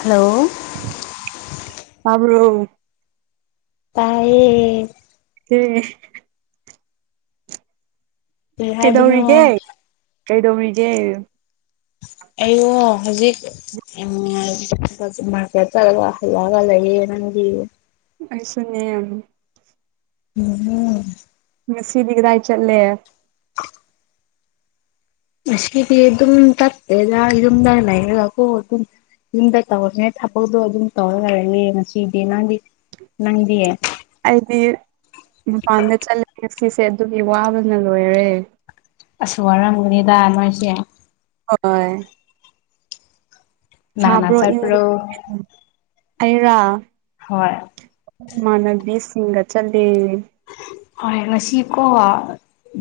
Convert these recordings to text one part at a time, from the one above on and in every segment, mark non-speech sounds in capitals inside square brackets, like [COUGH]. hello ꯇꯥꯕ꯭ꯔꯣ ꯇꯥꯏꯌꯦ ꯇ‌ꯦ ꯀꯔꯤ ꯍꯥꯏꯕꯅꯣ ꯀꯩꯗꯧꯔꯤꯒꯦ ꯀꯩꯗꯧꯔꯤꯒꯦꯌꯨ ꯑꯩꯋ‌ꯣ ꯍꯧꯖꯤꯛ [UNINTELLIGIBLE] ꯆꯠꯂꯒ ꯍꯜꯂꯛꯑꯒ ꯂꯩꯌꯦ ꯅꯪꯗꯤ ꯑꯩꯁꯨꯅꯦ ꯎꯝ ꯍꯨꯝ ꯉꯁꯤꯗꯤ ꯀꯗꯥꯏ ꯆꯠꯂꯦ ꯉꯁꯤꯗꯤ ꯑꯗꯨꯝ ꯆꯠꯇꯦꯗ ꯌꯨꯝꯗ ꯂꯩꯔꯒꯀꯣ ꯑꯗꯨꯝ ꯌꯨꯝꯗ ꯇꯧꯔꯒꯦ ꯊꯕꯛꯗꯣ ꯑꯗꯨꯝ ꯇꯧꯔ ꯂꯩꯔꯦ ꯉꯁꯤꯗꯤ ꯅꯪꯗꯤ ꯅꯪꯗꯤ ꯑꯩꯗꯤ ꯃꯄꯥꯟꯗ ꯆꯠꯂ‌ꯦ ꯉꯁꯤꯁꯦ ꯑꯗꯨꯒꯤ ꯋꯥꯕꯅ ꯂꯣꯏꯔꯦ ꯑꯁꯨ ꯋꯥꯔꯝꯒꯅꯤꯗꯥ ꯅꯣꯏꯁꯦ ꯍꯣꯏ ꯀꯅꯥ ꯀꯅꯥ ꯁꯥꯕ꯭ꯔꯣ ꯏꯪ ꯆꯠꯄ꯭ꯔꯣ ꯑꯩꯔꯥ ꯍꯣꯏ ꯏꯃꯥꯟꯅꯕꯤꯁꯤꯡꯒ ꯆꯠꯂꯦ ꯍꯣꯏ ꯉꯁꯤꯀꯣ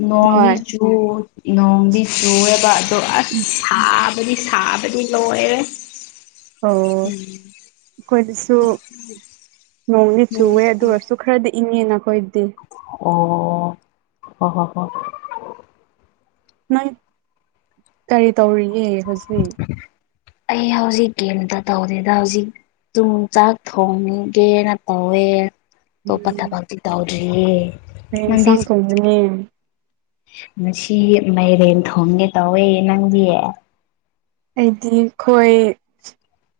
ꯅꯣꯡꯗꯤ ꯍꯣꯏ ꯆꯨ ꯑꯣ ꯅꯣꯡꯗꯤ ꯆꯨꯋ‌ꯦꯕ ꯑꯗꯣ ꯑꯁ ꯁꯥꯕꯗꯤ ꯁꯥꯥꯕꯗꯤ ꯂꯣꯏꯔꯦ [INAUDIBLE] ꯑꯣ ꯑꯈꯣꯏꯗꯁꯨ ꯅꯣꯡꯗꯤ ꯆꯨꯋꯦ ꯑꯗꯨ ꯑꯣꯏ ꯆꯨꯈ꯭ꯔꯗꯤ ꯏꯪꯉꯦꯅ ꯑꯩꯈꯣꯏꯗꯤ ꯑꯣ ꯍꯣ ꯍꯣ ꯍ‌ꯣ ꯅꯪ ꯀꯔꯤ ꯇꯧꯔꯤꯒꯦ ꯍꯧꯖꯤꯛ ꯑꯩ ꯍꯧꯖꯤꯛ ꯀꯦꯝꯇ ꯇꯧꯗꯦꯗ ꯍꯧꯖꯤꯛ ꯇꯨꯝ ꯆꯥꯛ ꯊꯣꯡꯒꯦꯅ ꯇꯧꯋꯦ ꯑꯇꯣꯞꯄ ꯎꯝ ꯊꯕꯛꯇꯤ ꯇꯧꯗ꯭ꯔꯤꯌꯦ ꯀꯩ ꯅꯪꯗꯤ ꯏꯟꯁꯥꯡ ꯊꯣꯡꯒꯅꯤ ꯉꯁꯤ ꯃꯥꯏꯔꯦꯟ ꯊꯣꯡꯒꯦ ꯇꯧꯋꯦ ꯅꯪꯗꯤ ꯑꯩꯗꯤ ꯈꯣꯏ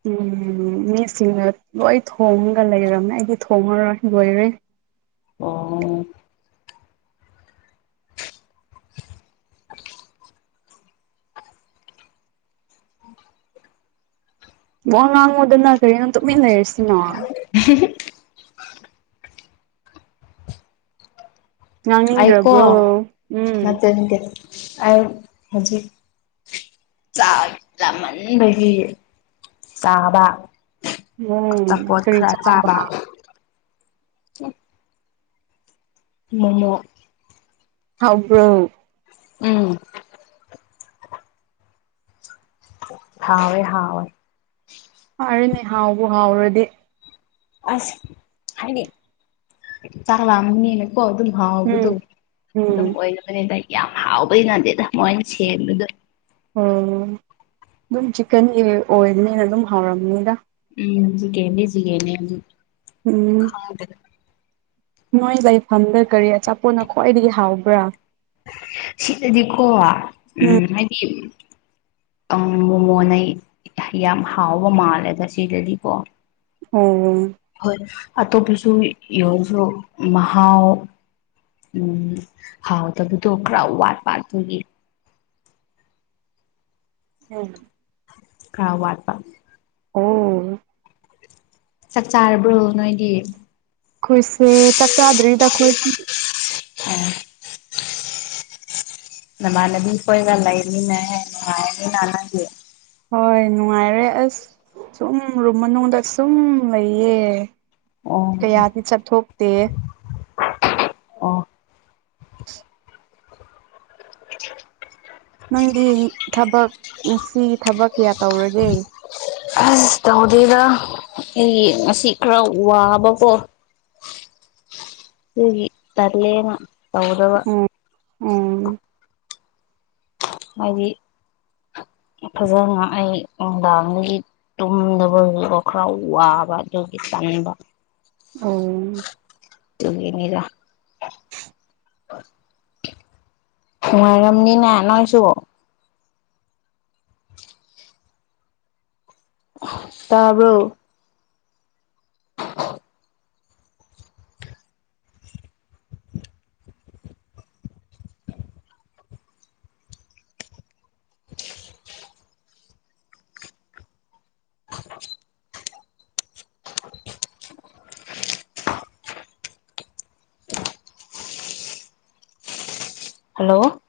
ꯎꯝ ꯃꯤꯁꯤꯡꯅ ꯂꯣꯏ ꯊꯣꯡꯉꯒ ꯂꯩꯔꯝꯃꯦ ꯑꯩꯗꯤ ꯊꯣꯡꯉꯔꯣꯏ ꯂꯣꯏꯔꯦ ꯑꯣ ꯋꯥ ꯉꯥꯡꯉꯨꯗꯅ ꯀꯔꯤꯅꯣ ꯇꯨꯃꯤꯟ ꯂꯩꯔꯤꯁꯤꯅꯣ [UNINTELLIGIBLE] ꯑꯩꯀꯣ ꯉꯥꯡꯅꯤꯡꯗ꯭ꯔꯕ꯭ꯔꯣ ꯎꯝ [UNINTELLIGIBLE] ꯑꯩ ꯍꯧꯖꯤꯛ ꯆꯥꯛ ꯆꯥꯃꯟꯕꯒꯤ ꯆꯥꯕ ꯎꯝ ꯑꯆꯥꯄꯣꯠ ꯀꯔꯤ ꯈꯔ ꯆꯥꯕ ꯃꯣꯃꯣ ꯍꯥꯎꯕ꯭ꯔꯣ ꯎꯝ ꯍꯥꯎꯋꯦ ꯍꯥꯎꯋꯦ ꯐꯔꯦꯅꯦ ꯍꯥꯎꯕꯨ ꯍꯥꯎꯔꯗꯤ ꯑꯁ ꯍꯥꯏꯗꯤ ꯆꯥꯛ ꯂꯥꯝꯃꯅꯤꯅ ꯀꯣ ꯑꯗꯨꯝ ꯍꯥꯎꯕꯗꯨ ꯎꯝ ꯎꯝ ꯑꯗꯨꯝ ꯑꯣꯏꯅ ꯕꯅꯤꯗ ꯌꯥꯝ ꯍꯥꯎꯕꯩ ꯅꯠꯇꯦꯗ ꯃꯣꯏꯅ ꯁꯦꯝꯕꯗꯨ ꯑꯣ ꯗꯨꯝ ꯆꯤꯛꯀꯟꯒꯤ ꯑꯣꯏꯕꯅꯤꯅ ꯑꯗꯨꯝ ꯍꯥꯎꯔꯝꯅꯤꯗ [UNINTELLIGIBLE] ꯎꯝ [UNINTELLIGIBLE] ꯅꯣꯏ ꯂꯩꯐꯝꯗ ꯀꯔꯤ ꯑꯆꯥꯄꯣꯠꯅ ꯈ꯭ꯋꯥꯏꯗꯒꯤ ꯍꯥꯎꯕ꯭ꯔꯥ ꯁꯤꯗꯗꯤꯀꯣ ꯎꯝ ꯍꯥꯏꯗꯤ ꯎꯝ ꯃꯣꯃꯣꯅ ꯌꯥꯝ ꯍꯥꯎꯕ ꯃꯥꯜꯂꯦꯗ ꯁꯤꯗꯗꯤꯀꯣ ꯑꯣ ꯍꯣꯏ ꯑꯇꯣꯞꯄꯁꯨ ꯌꯥꯎꯔꫭ ꯃꯍꯥꯎ ꯎꯝ ꯍꯥꯎꯇꯕꯇꯣ ꯈꯔ ꯋꯥꯠ ꯄꯥꯠꯄꯒꯤ ꯎꯝ ꯈꯔ ꯋꯥꯠꯄ ꯑꯣ ꯆꯥꯛ ꯆꯥꯔꯕ꯭ꯔꯣ ꯅꯣꯏꯗꯤ ꯈꯣꯏꯁꯦ ꯆꯥꯛ ꯆꯥꯗ꯭ꯔꯤꯗ ꯈꯣꯏ ꯑꯣ ꯅꯃꯥꯟꯅꯕꯤ ꯈꯣꯏꯒ ꯂꯩꯕꯃꯤꯅ ꯍꯦ ꯅꯨꯡꯉꯥꯏꯅꯤꯅ ꯅꯪꯗꯤ ꯍꯣꯏ ꯅꯨꯡꯉꯥꯏꯔꯦ ꯑꯁ ꯁꯨꯝ ꯔꯨꯝ ꯃꯅꯨꯡꯗ ꯁꯨꯝ ꯂꯩꯌꯦ ꯑꯣ ꯀꯌꯥꯗꯤ ꯆꯠꯊꯣꯛꯇꯦ ꯑꯣ ꯅꯪꯗꯤ ꯊꯕꯛ ꯉꯁꯤꯒꯤ ꯊꯕꯛ ꯀꯌꯥ ꯇꯧꯔꯒꯦ ꯑꯁ ꯇꯧꯗꯦꯗ ꯑꯩ ꯉꯁꯤ ꯈꯔ ꯋꯥꯕꯀꯣ ꯇꯨꯒꯤ ꯇꯜꯂꯦꯅ ꯇꯧꯗꯕ ꯎꯝ ꯎꯝ ꯍꯥꯏꯗꯤ ꯐꯖꯅ ꯑꯩ ꯅꯨꯡꯗꯥꯡꯗꯒꯤ ꯇꯨꯝꯗꯕꯒꯤ ꯀꯣ ꯈꯔ ꯋꯥꯕ ꯑꯗꯨꯒꯤ ꯇꯟꯕ ꯎꯝ ꯇꯨꯝꯅꯤꯡꯉꯤꯔ ꯋꯥꯔꯝꯅꯤꯅ ꯅꯣꯏꯁꯨ ꯇꯥꯕ꯭ꯔꯣ ꯍꯜꯂꯣ